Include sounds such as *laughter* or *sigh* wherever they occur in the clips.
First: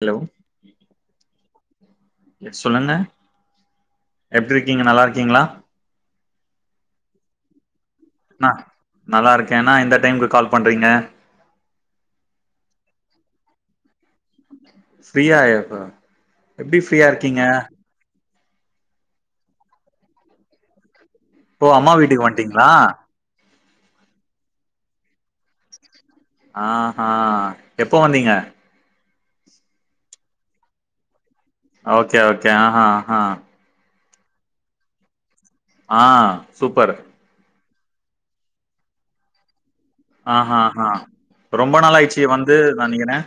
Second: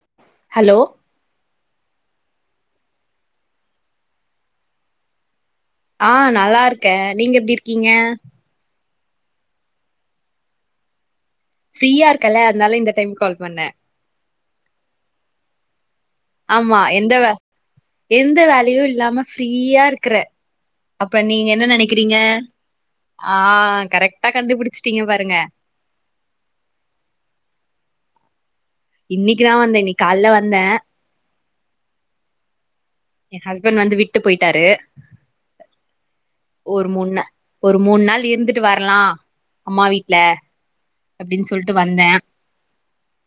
Hello hello yes சொல்லுங்க எப்டி இருக்கிங்க நல்லாருக்கிங்ளா ஆ நல்லாருக்கே நீங்க எப்டி இருக்கிங்க ஆ நல்லா இருக்கே என்னா இந்த டைம்க்கு கால் பண்றிங்க ஃப்ரீயா இருக்கல்ல அதனால இந்த டைம்க்கு கால் பண்ண ஃப்ரீயா ஆயிருக்கும் ஆமா எந்த வே எந்த வேலையும் இல்லாம ஃப்ரீயா இருக்கற அப்ப நீங்க என்ன ஓ அம்மா நெனைக்கிறீங்க வீட்டுக்கு வந்ட்டீங்களா ஆ கரெக்டா கண்டுபிடிச்சிட்டிங்க பாருங்க ஆ ஹா எப்ப வந்திங்க இன்னிக்குதா வந்த இன்னிக்கு காலல வந்தே ஓகே ஓகே அஹா அஹா ஈவன் வந்து விட்டு போயிட்டாரு ஆ ஒரு சூப்பர் மூண் நா ஒரு மூணு நாள் இருந்துட்டு வரலா அம்மா வீட் ஆஹா ஆஹா அப்டின் சொல்ட்டு ரொம்ப நாள் வந்தே ஆயிடுச்சு வந்து நா நெனைக்கிறே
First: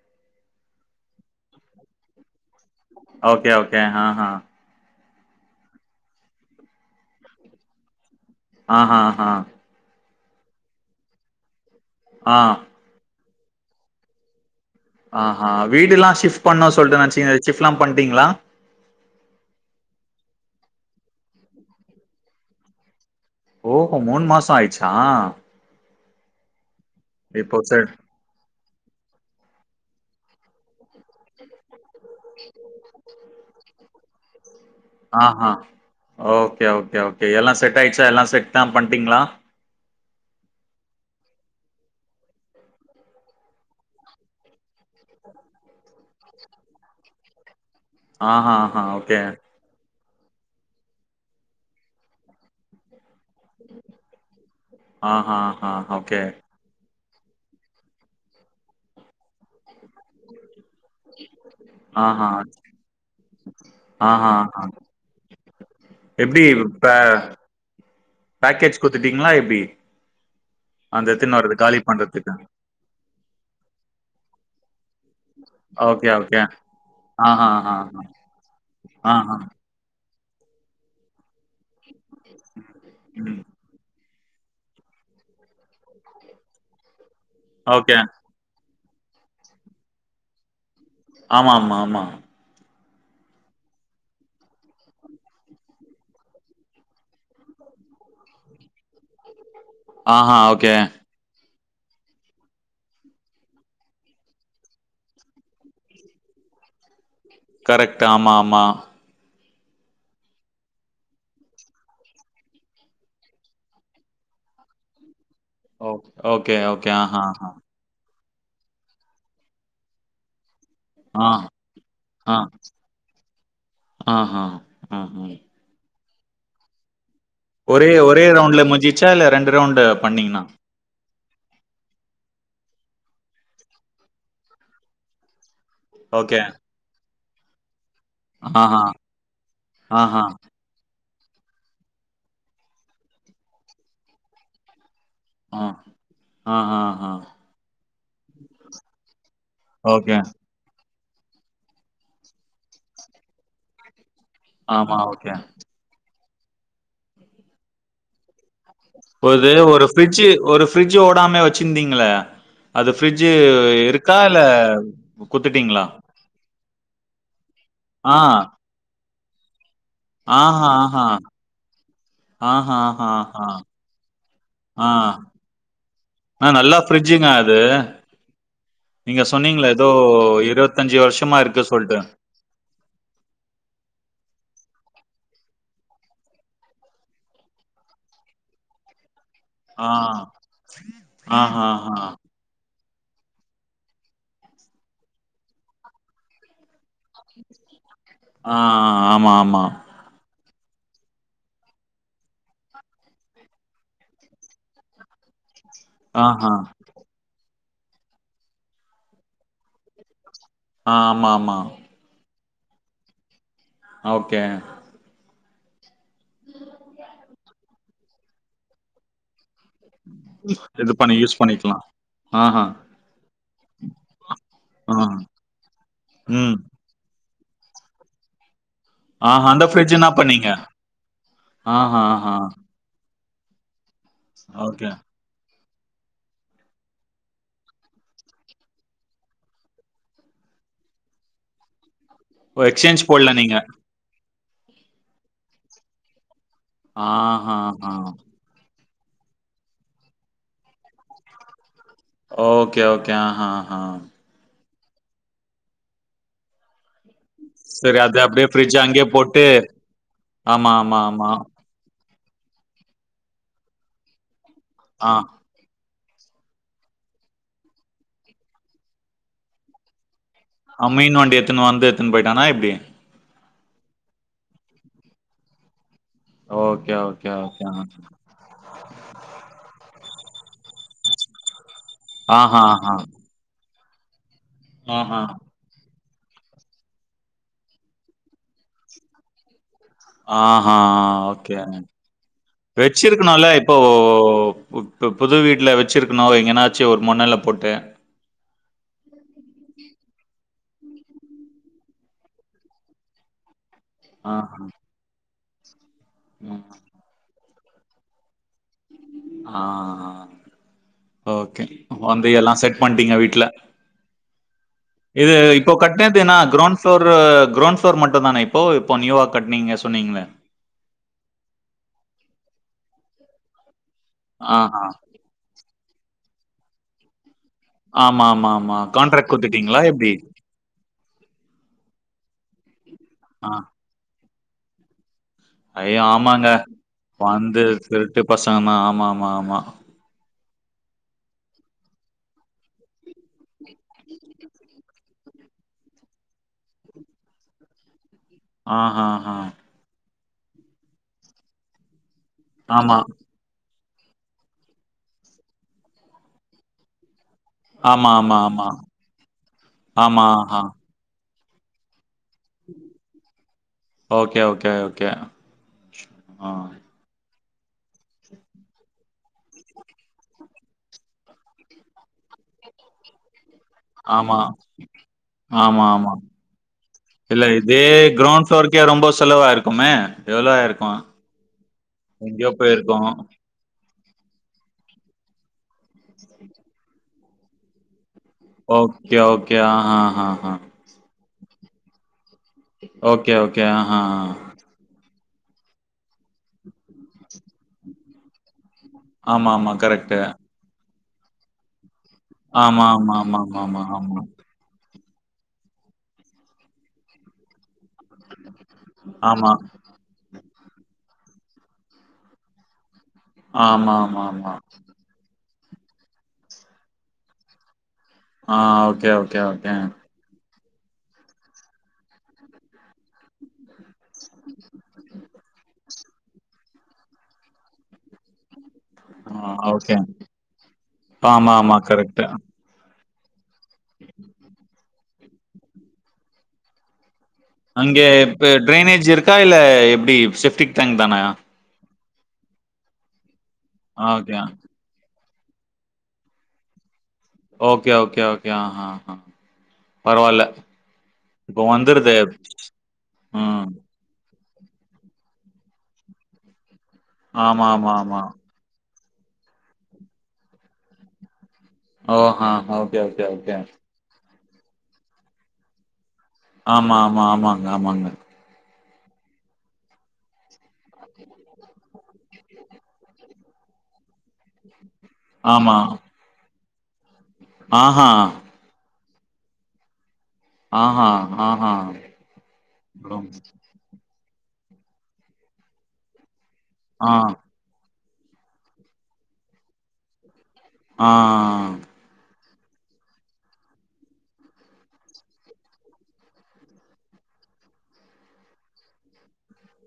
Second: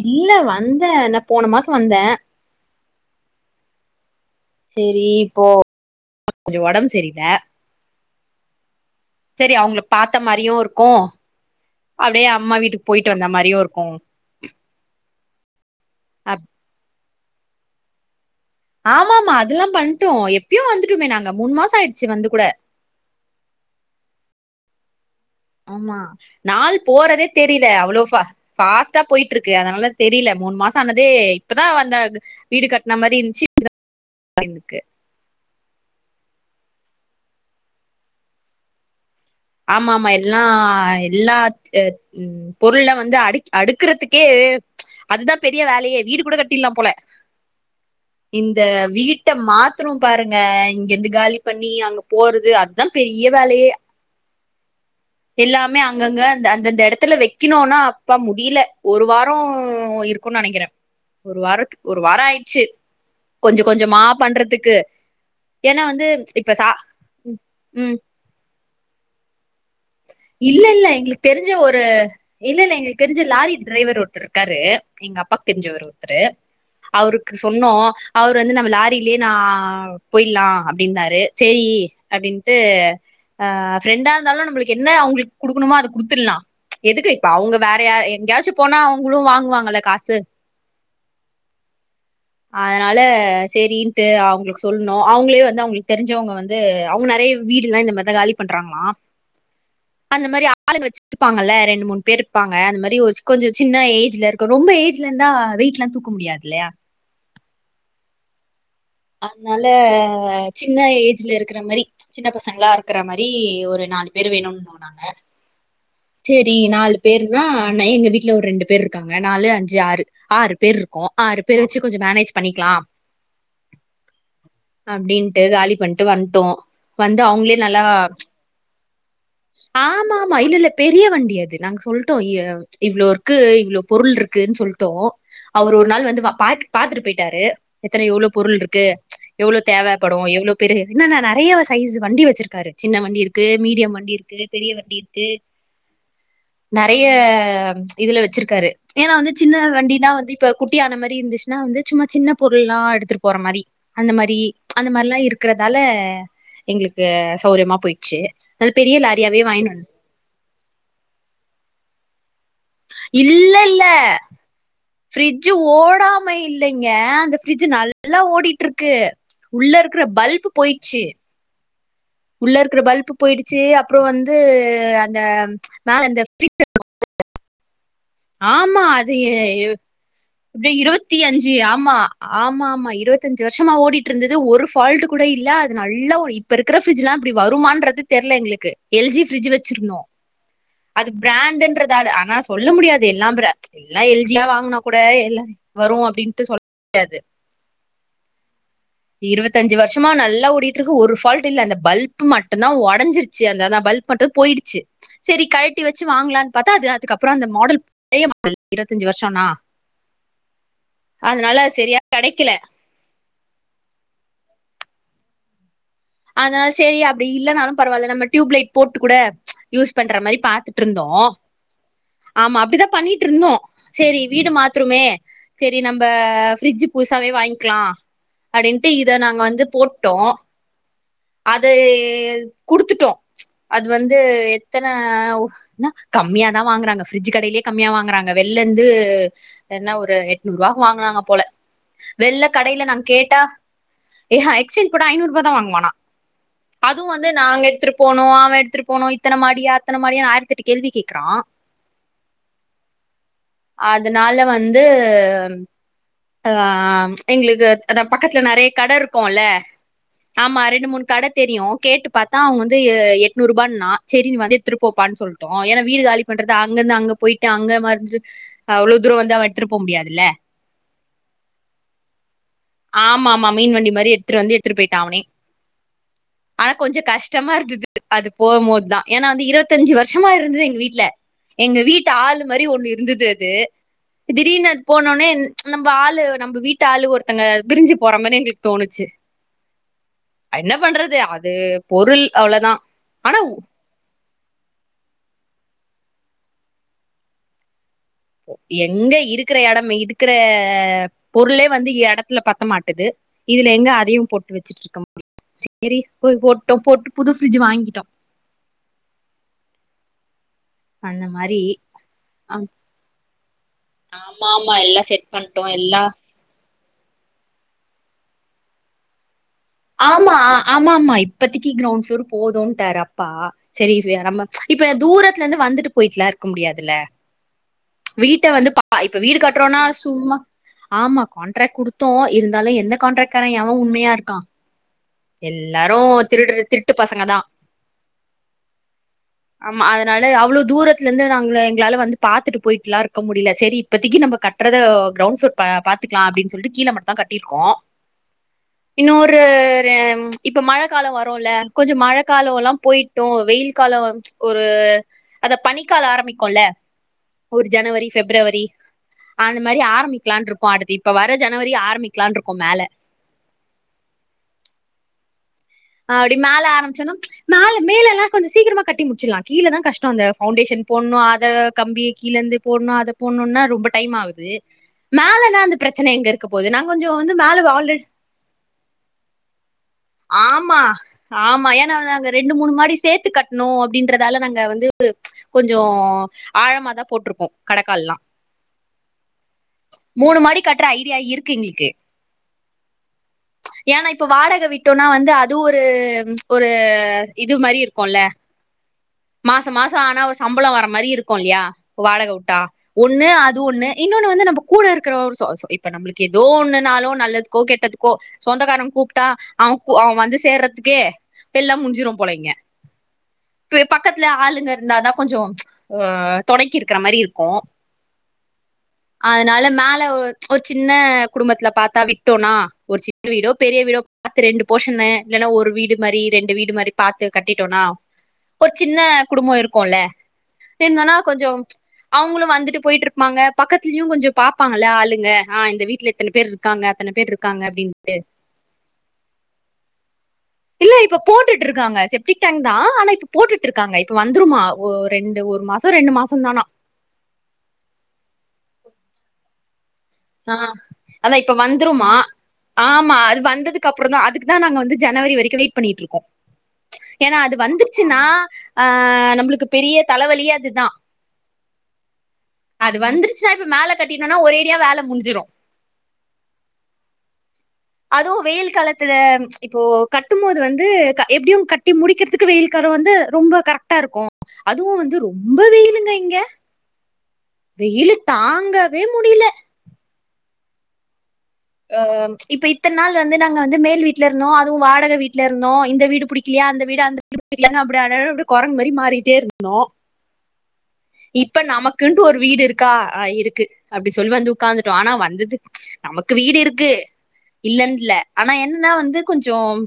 இல்ல வந்தே நா போன மாச வந்தே ஓகே ஓகே ஹா ஹா சேரி இப்போ கொஞ்ச ஒடம்பு செரில்ல ஆஹா ஆஹா சரி அவங்க பாத்த மாரியும் இருக்கும் அப்டியே ஆ அம்மா வீட்டு போயிட்டு வந்த மாரியும் இருக்கும் ஆ ஹ வீடுல்லா ஷிஃப்ட் பண்ணோன் சொல்லிட்டு நனச்சீங்க ஷிப்ட்ல்லா பண்ணிட்டீங்களா ஆமா ஆமா அதெல்லா பண்ட்டோ எப்பயோ வந்துட்டமே நாங்க மூணு மாசம் ஆயிடுச்சு வந்து கூட ஓ மூணு மாசம் ஆயிடுச்சா ஆமா நாள் போறதே இப்போ தெரியல சரி அவ்வளோ பாஸ் பாஸ்ட்டா போயிட்டு இருக்கு அதனால தெரியல மூணு மாசம் ஆனதே இப்பதா வந்த வீடு கட்டின மாரி இருந்துச்சு ந்துக்கு ஆ ஹ ஓகே ஓகே ஓகே எல்லா செட் ஆயிடுச்சா எல்லா செட்ல்லா பண்ட்டீங்களா ஆமா ஆமா எல்லா எல்லாத் பொருள்ல்லா வந்து அடு அடுக்கறதுக்கே அதுதா பெரிய வேலயே வீடு கூட கட்டிடலா போல ஆஹா, இந்த ஆஹா. ஓகே. வீட்ட மாத் த்திரோ பாருங்க இங்கந்து காலி பண்ணி அங்க போறது அதா பெரிய வேலையே ஆஹா, ஆஹா. எல்லாமே ஓகே. அங்கங்க அந்த அந்தந்த எடத்துல வைக்கணுன்னா அப்பா முடியல ஒரு வாரோ இருக்குன்னு நெனைக்கிறே ஒரு வாரத்துக்கு ஒரு வாரோ ஆஹா. ஆயிடுச்சு கொஞ்ச கொஞ்சமா ஆஹா, ஆஹா. பண்றதுக்கு ஏன்னா வந்து எப்டி இப்ப சா பே ம் பேக்கேஜ் குடுத்துட்டீங்களா எப்டி இல்ல இல்ல அந்த எங்களுக்கு எடுத்துன்னு தெரிஞ்ச வரது காலி ஒரு பண்றதுக்கு. இல்ல இல்ல எங்களுக்கு தெரிஞ்ச லாரி டிரைவர் ஒருத்தர் இருக்காரு எங்க அப்பாக்கு தெரிஞ்சவரு ஓகே, ஒருத்தரு ஓகே. அவருக்கு ஆஹா, சொன்னோ ஆஹா, ஆஹா. அவர் வந்து நம்ம லாரிலயே நா ஆஹா. போயலா அப்டின்னாரு செரி அப்டின்ட்டு ம். ஆ ஃப்ரெண்டா இருந்தாலும் நம்மளுக்கு என்ன அவங்களுக்கு குடுக்கணமோ அது குடுத்துடலாம் எதுக்கு இப்ப அவங்க வேற ஓகே. எங்கயாச்சும் போனா அவங்களும் வாங்குவாங்கல்ல காசு ஆமா ஆமா ஆமா அதனால சரின்ட்டு அவங்களுக்கு சொல்லணும் அவங்களே வந்து அவங்களுக்கு தெரிஞ்சவங்க வந்து ந்து அவங்க நெறைய வீடுல்லா இந்த மாரிதா காலி பண்றாங்களா அந்த ஆஹா. மாரி ஓகே. ஆளுங்க வச்சு இருப்பாங்கல்ல ரெண்டு மூணு பேர் இருப்பாங்க அந்த மாதிரி ஒரு கொஞ்ச சின்ன ஏஜ்ல இருக்கும் ரொம்ப ஏஜ்ல இருந்தா வெயிட்ல்லா தூக்க இருக்க முடியாதுல்லையா கரெக்ட் ஆமா ஆமா அதனால சின்ன ஏஜ்ல இருக்கிற மாரி சின்ன பசங்களா இருக்கற மாரி ஒரு நாலு பேர் வேணும் போனாங்க ஓ சரி ஓகே, ஓகே. நாலு ஆஹா, பேருனா ஆஹா. நை எங்க வீட்ல ஒரு ரெண்டு பேர் இருக்காங்க நாலு அஞ்சு ஆறு ஆறு பேர் இருக்கோ ஆ, ஆறு பேர் வச்சு கொஞ்சம் ஆ, மேனேஜ் பண்ணிக்கலா ஆஹா ம்ஹ்ம். அப்படின்ட்டு காலி பண்ட்டு வண்ட்டோ வந்து அவங்களே நல்லா ஒரே ஒரே ரவுண்ட்ல முஞ்சிச்சா இல்ல ரெண்டு ரவுண்ட் ஆமாமா. பண்ணீங்கன்னா இல்ல, இல்ல. பெரிய வண்டி அது நாங்க சொல்ட்டோ எ இவ்வளோ இருக்கு இவ்வளோ பொருள் இருக்குன்னு சொல்ட்டோ அவரு நாள் வந்து வா பாத் பாத்துட்டு போயிட்டாரு எத்தன எவ்ளோ பொருள் இருக்கு எவ்ளோ தேவப்படும் எவ்வளோ பெரிய என்னன்னா நெறைய சைசு வண்டி வச்சிருக்காரு சின்ன வண்டி இருக்கு மீடியம் வண்டி இருக்கு பெரிய வண்டி இருக்கு ஆ நெறைய இதுல வச்சிருக்காரு ஏன்னா வந்து சின்ன வண்டினா ஓகே. வந்து இப்ப குட்டியான மாரி இருந்துச்சுன்னா வந்து சும்மா சின்ன பொருள்ல்லா எடுத்துட்டு போற மாரி அந்த மாரி அந்த ஆமா, மாரில்லா ஓகே. இருக்கிறதால எங்களுக்கு சௌரியமா போயிடுச்சு அது பெரிய லா ஒருது ஒரு ஃப்ரிட்ஜு ஒரு ஃப்ரிட்ஜ் ஓடாமே வச்சிருந்தீங்களே அது ஃப்ரிட்ஜு இல்ல, இல்ல. இருக்கா இல்ல குத்துட்டீங்களா ம்ம இல்லைங்க அந்த ஃப்ரிட்ஜ் நல்லா ஆ. ஓடிட்டு இருக்கு உள்ள இருக்கற பல்ப் ஆஹா! போயிடுச்சு ஆஹா! உள்ள ஆஹா! இருக்கிற ஆஹா! பல்ப் ஆஹா! போயிடுச்சு அப்பற வந்து ஆ. அந்த அ பிரிட்ஜுங்கா அது ஆமா அது நீங்க சொன்னீங்களே ஏதோ இப்படிய இருவத்தி வருஷமா அஞ்சு இருக்கு ஆமா சொல்ட்டு. ஆமா ஆமா இருவத்தஞ்சு வருஷமா ஓடிட்டு இருந்தது ஒரு ஃபால்ட் கூட இல்ல அது ஒரு இப்ப இருக்க பிரிஜ்ஜுட்லா இப்ப வருமான்றது தெரியல எங்களுக்கு எல் ஜி பிர்ஜ் வச்சு ஆ அது ஆஹாஹா! பிராண்டுன்றதா ஆனால சொல்ல முடியாது எல்லாம் பிரா எல்லா எல் ஜியா வாங்கனா கூட எல்ல வரு அப்டின்ட்டு சொ *inaudible* முடியாது ஆ ஆமா ஆமா கஷமா நல்லா ஓட்ருக்கு ஒரு ஃபால்ட்டு இல்ல அந்த பல்ப் மட்டுந்தா ஒடைஞ்சிருச்சு அந்தா பல்ப் மட்டு போயிடுச்சு சரி கழட்டி வச்சு ஆஹா! வாங்கலான்னு பாத்தா அது அதுக்கப்பற அந்த மாடல் பழைய மாடல் இருவத்தஞ்சு வருஷம்னா ஆ அதனால ஆமாமா. சரியா கெடைக்கல ஓகே அதனால சரி அப்டி இல்லைனாலு பரவால்ல நம்ம டியூப்லைட் போட்டு கூட யூஸ் பண்ற மாரி இது பாத்துட்ருந்தோ பண்ணி யூஸ் பண்ணிக்கலாம். ஆமா ஆஹா! அப்படிதா பண்ணிட்ருந்தோ சரி வீடு ஆ. மாத்தருமே சரி நம்ம ம். ஃரிட்ஜு புதுசாவே வாங்கிக்கலா அப்படின்ட்டு இத நாங்க ஆஹா வந்து அந்த ஃப்ரிட்ஜ் என்ன போட்டோ பண்ணீங்க? அது ஆஹா, ஆஹா. குடுத்துட்டோ அது வந்து எத்தனை ஓகே. என்ன கம்மியாதா வாங்குறாங்க ஃரிட்ஜ்ஜு கடையிலயே கம்மியா வாங்குறாங்க வெளில இருந்து என்னா ஒரு எட்நூறு ரூவா வாங்னாங்க போல வெள்ள ஓ கடையில நாங்க எக்ஸ்சேஞ்ச் போடல கேட்டா நீங்க. ஏ ஹை எக்செல் ஐநூறு ரூபா தா வாங்குவானா அது வந்து நாங்க ஆஹாஹா. எடுத்துட்டு போனோ அவ எடுத்துட் போனோ இத்தனை மாடி அத்தனை மாடியா ஆயிரத்திட்டு கேள்வி கேட்கறா ஓகே ஓகே ஆஹா ஹா கால்ல வந்து ஆ பிள்ளைங்களுக்கு *inaudible* சரி அது அந்த அப்படியே நெறைய ஃப்ரிட்ஜ் கடை அங்கேயே இருக்கும்ல போட்டு ஆமா ரியு கேட்டு பாத்தா அவ வந்து எட்று ரூபான்னா சரி வந்து எடுத்துட்டு ஆ. போப்பான்னு சொல் ஏன்னா வீடு காலி பண்றது அங்க இருந்து அங்க போயிட்டு அங்க மறந்துட்டு அவ்ளோ தூர வந்து அவ எடுத்துட்டு போ முடியாதுல்ல ஆ மீன் வண்டி எத்துன்னு வந்து எத்துன்னு போயிட்டானா இப்படி ஆமா ஆமா மீன் வண்டி மாரி எடுத்துட்டு வந்து எடுத்துட்டு போய்ட்டா அவனே ஆனா ஓகே, கொஞ்ச ஓகே, கஷ்டமா ஓகே. இருந்தது அது போகும்போது தா ஏன்னா வந்து இருவத்தஞ்சு வருஷமா இருந்தது எங்க வீட்ல எங்க வீட் ட்டு ஆள் ஆஹா, மாரி ஒண்ணு ஆஹா. இருந்தது அது இப்போ திடிர்னு அது ஆஹா. போனோனே நம்ப ஆளு நம்ப வீட்டு ஆளு ஒருத்தங்க பிரிஞ்சு போற மாறி எங்களுக்கு தோணுச்சு ஆ ஹா என்ன பண்றது அது ஓக்கே பொருள் அவ்ளோதான். ஆனா வச்சிருக்கணுல்ல இப்போ இப்போ இப்ப புது வீட்ல வச்சிருக்கணு எங்கனாச்சு ஒரு மண்ணுல்ல போட்டு எங்க இருக்கற இடமே இருக்கற பொருளே வந்து எடத்துல பத்தமாட்டது இதுல எங்க அதையு போட்டு ஆஹா. வச்சுட்டு இருக்க முடியு சேரி போய் ம். போட்டோ போட்டு புது ஃப்ரிட்ஜ் வாங்கிட்டோ ஆ அந்த மாரி ஓக்கே வந்து எல்லா செட் பண்ட்டீங்க வீட்ல ஆமா ஆமா எல்லா செட் இது பண்ட்டோ இப்போ எல்லா கட்டினதுன்னா கிரௌண்ட் ஃபோர்ரு கிரௌண்ட் ஃப்ளோர் மட்டுந்தான இப்போ இப்போ நியூவா கட்னீங்க சொன்னீங்களே? ஆமா ஆமா ஆமா இப்பத்தக்கு கிரௌண்ட் ப்ளோர் போதும்ட்டாரு அப்பா சரி இது வேற மா ஆ, ஆ. இப்ப தூரத்துல இருந்து வந்துட்டு போயட்டுலா இருக்க முடியாதுல ஆமா, ஆமா, வீட்ட வந்து ஆமா. பா இப்ப கான்ட்ராக்ட் வீடு குடுத்துட்டீங்களா கட்றோம்னா எப்படி? சும்மா ஆமா காண்ட்ராக்ட் குடுத்தோ இருந்தாலு எந்த காண்ட்ராக்ட் கார ஆ. எவன் உண்மையா இருக்கா எல்லாரு ஐயோ! ஆமாங்க. திருட்ற திருட்டு பசங்க தா வந்து திருட்டு பசங்க தான். ஆமா, ஆமா, ஆமா அத நடை அவ்ளோ தூரத்துல இருந்து நாங்க எங்களால வந்து பாத்துட்டு போயிட்ல்லா இருக்க முடில சேரி இப்பத்திக்கு நம்ப கட் கட்றது கிரௌண்ட் ஃப்ளோர் பா பாத்துக்கலா அப்படின் சொல்ட்டு கீழ மட்டுந்தா கட்டியிருக்கோ ஆஹஹா. இன்னொரு இப்ப மழ காலோ வரும்ல்ல கொஞ்சோ மழ காலோ எல்லா ஆமா. போயிட்டும் வெயில் காலோ ஒரு அந்த பனிக் காலோ ஆரம்பிக்குல்ல ஒரு ஜனவரி ஆமா, ஆமா, ஃபெப்ரவரி ஆமா. அந்த மாறி ஆமா, ஆரம்பிக்கலான்னு ஆஹா. இருக்கோ அடுத்த இப் ப்ப வர ஜனவரி ஆரம்பிக்கலான்னு இருக்கோ மேல ஓக்கே ஓக்கே ஓக்கே அப்டி மேல ஆரபிச்சன்னா மேல மேல எல்லா கொஞ்சோ சீக்கிரமா கட்டி முடிச்சிட்லா கீழதா கஷ்டம் அந்த பவுண்டேஷன் போட்ணு அத கம்பிய கீழ இருந்து போட்ணு அத போட்ணுன்னா ரொம்ப டைம் ஆமா. ஆவுது மேலன்னா அந்த ஆமா, ஆமா. பிரச்சனை எங்க இருக்க போது நா கொஞ்சோ வந்து மேல ஆல்ரெடி த்தோ இருக்கே ரொம்ப செலவாயிருக்குமே எவ்ளோ மா ஆமா ஏன்னா நாங்க ரெண்டு மூனு மாடி போயிருக்கும். சேத்து கட் னோ அப்டின்றதால நாங்க வந்து கொஞ்சோ ஆழமாதா போட்ருக்கோ கடக்கால்லா ஓக்கே ஓக்கே ஆ ஹா ஹா மூணு ஹா மாடி கட்ற ஐடியா இருக்கு எங்களுக்கு ஓக்கே ஓக்கே ஆ ஹா ஹ ட்டோனா வந்து அதுவு ஒரு ஒரு இது மாறி இருக்குல்ல ஆமா, ஆமா. மாசம் மாசம் கரெக்ட்டு. ஆனா ஒரு சம்பளம் வர மாறி இருக்கும் இல்லயா வாடகைவுட்டா ஆமா, ஆமா, ஒன்னு ஆமா, அது ஆமா, ஒன்னு ஆமா, ஆமா. இன்னொன்னு வந்து நம்ப கூட இருக்கற ஒரு சொ சொ இப்ப நம்பளுக்கு ஏதோ ஒன்னுன்னாலோ நல்லதுக்கோ கெட்டதுக்கோ சொந்தகாரங்க கூப்ட்டா ஆமா. அவன் கு அவன் வந்து சேர்றதுக்கே எல்லா முடிஞ்சிரும் போல இங்க இப்ப ஆமா, ஆமா, பக்கத்துல ஆமா. ஆளுங்க இருந்தாதா கொஞ்சோ துணைக்கு இருக்கற மாறி இருக்கும் ஆ ஓகே, ஓகே, அதனால ஓகே. மேல ஒரு சின்ன குடும்பத்துல பாத்தா விட்டோனா ஒரு சின்ன வீடோ பெரிய வீடோ பாத்து ரெண்டு போஷன்னு இல்லன்னா ஒரு வீடு மாறி ரெண்டு வீடு மாறி பாத்து கட்டிட்டோனா ஒரு சின்ன ஆ குடும்பம் இருக்குல்ல ஓகே. இருந்தன்னா கொஞ்சோ ஆமா, ஆமா. கரெக்ட்டு. அவங்களும் வந்துட்டு போயிட்டு இருப்பாங்க பக்கத்துலயு கொஞ்சோ பாப்பாங்கல்ல ஆளுங்க ஆ இந்த வீட்ல இத்தனை பேர் இருக்காங்க அத்தனை பேர் இரு அங்கே இப்ப ட்ரைனேஜ் இருக்கா இல்ல எப்டி செப் இல்ல இப்ப போட்டுட்டு இருக்காங்க செப்டிக் டேங் தா ஆனா இப்ப போட்டுட்டு இருக்காங்க ஆ இப்ப ஓகே. வந்துருமா ஓ ரெண்டு ஒரு மாசம் ரெண்டு மாசம் தானா ஓகே ஓகே ஓகே ஆ ஹா ஆ ஆ அதா இப்ப இப்போ வந்துருமா வந்துருது. ஆமா அது ம். வந்ததுக்கப் ப்புறுந்தா அதுக்குதா நாங் வந்து ஜனவரி வரைக்கு வெய்ட் பண்ணிட்ருக்கோ ஏனா அது ஆமா, ஆமா, வந்துர்ச்சின்னா ஆமா. ஆ நம்ளுக்கு பெரிய தலவலியே அதுதா ஓ ஹா அது ஓகே ஓகே வந்துருச்சுன்னா ஓகே இப்ப மேல கட்டிட்டோனா ஒருரேடியா வேல முஞ்சிரு ஆமா ஆமா ஆமாங் ஆமாங் அதோ வெயில் காலத்துல இப்போ கட்டும் மோது வந்து க எப்டியு கட்டி முடி க்கிற்த்துக்கு வெய்ல் காரோ வந்து ரொம்ப கரக்ட்டா ருக்கு அதுவு வந்து ரொம்ப ஆமா. வெயிலுங்க இங்க ஆஹா வெயிலு தாங்கவே முடில ஆ ஹா இப்ப இத்தனை நாள் வந்து நாங்க வந்து மேல் வீட்ல இருந்தோ அதுவு வாடக வீட்ல இருந்தோ இந்த வீடு புடிக் கலயா அந்த வீடு ஆ அந்த அப்ப புடிக்கலன்னா அப்டியே அழகா குரங்கு மாறி மாறிட்டே இருந்தோ னோ ஆ இப்ப நமக் க்குன்ட்டு ஒர் வீட் இருக்கா ஆ இருக்கு அப்டி சொல் வந்து உக்காந்துட்டோ ஆனா வந்ததுக் நமக் க்கு வீடிருக்கு இல்லன்ன்ல ஆனா என்னுன்னா வந்து கொஞ்சும்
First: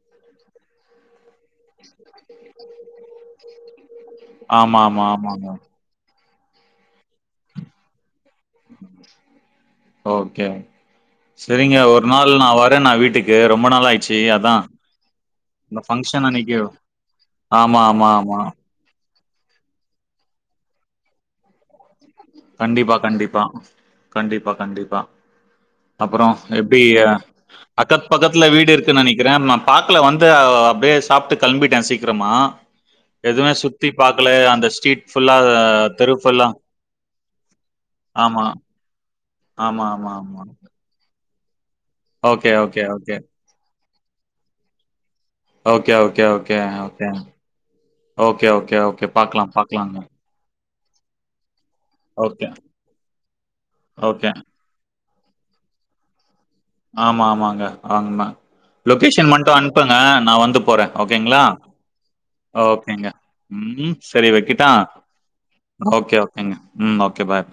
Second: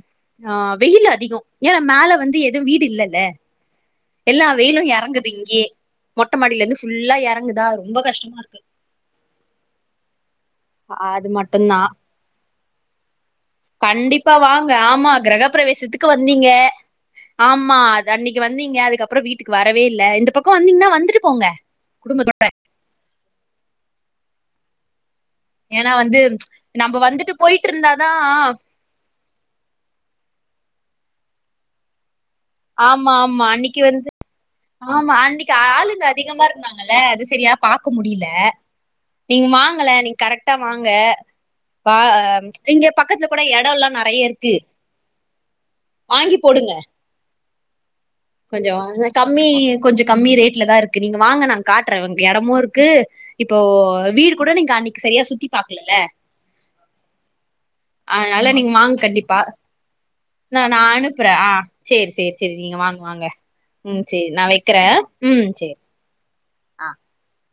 ஆ வெயில்லு அதிகோ ஏஅ மேல வந்து எதும் வீடு இல்லல்ல எல்லா ஆமா வெய்லு ஆமா எறங்குது ஆமாங்க இங்யே மொட்டமாடில இந்து ஃபுல்லா எறங்குதா ரொம்ப கஷ்டமா ருக்கு ஓகே அது சரிங்க மட்டுந்தா ஒர் நாள் நா வரே நா வீட்டுக் கண்டிப்பா வாங்க ஆமா க்ரகப இந்த ப்ரவேசத்துக்கு ஃபங்க்ஷன் வந்தீங்க அன்னைக்கு ஆமா அத் அன்னிக் வந்து இங்க அதுக்கப்றோ வீட் த்திக் வரவே இல்ல இந்த பக்கோ வந்தீங்னா வந்துட்டு போங்க குடும்பத்தோட்ட கண்டிப்பா கண்டிப்பா கண்டிப்பா கண்டிப்பா ஏன்னா வந்து அப்பறோ நம்ம எப்டிய வந்துட்டு போயிட்டு அக்கத் இருந்தாதா பக்கத்ல வீட் இர் க்கு நெனிக்கிறே நா பாக்ல வந்து ஆவ் அப்டே சாப்ட்டு கள்ம்பிட்டே சீக்ரமா ஆமா ஆமா எதுமே அன்னைக்கு சுத்தி வந்து பாக்கல அந்த ஸ்ட்ரீட் ஃபுல்லா தெரு ஃபுல்லா அல்ல அது சரியா பாக்கு முடில ஆமா நீங்கு ஆமா மாங்கல ஆமா நீங் ஆமா கரட்டா வாங்க பா அம் ஓகே ஓகே இங்கே ஓகே பக்கத்ல கூட எடோல்லான் நறைய இர்க்கு ஓகே ஓகே ஓகே அ ஓகே ஓகே, கொஞ்சோ ஓகே, ஓகே. ஆன கம்மி பாக்கலாம், பாக்கலாங்க. கொஞ்சு கம்மி ரேட்ல தாய்ரு க்கு நீங்க வாங்க நாங் காட்ற உங் ஓகே, எடமூ ருக்கு இப்போ ஓகே. வீடு கூட நீங் காமி சரியா சுத்தி பாக்குலல்ல ஆமா ஆமாங்க வாங்குமா அதனால நீங்க வாங்க லொகேஷன் கண்டிப்பா மட்டு அன்ப்புங்க நா வந்து போறே ஓகேங்ளா ச்சேர் சே செரி நீங்க வாங் வாங்க ம் ச்சேரி சரி நா வைக்கட்டா? வக்றே ம் ச்சேர் ஓகே ஓகேங்க ம் ஓகே பாய்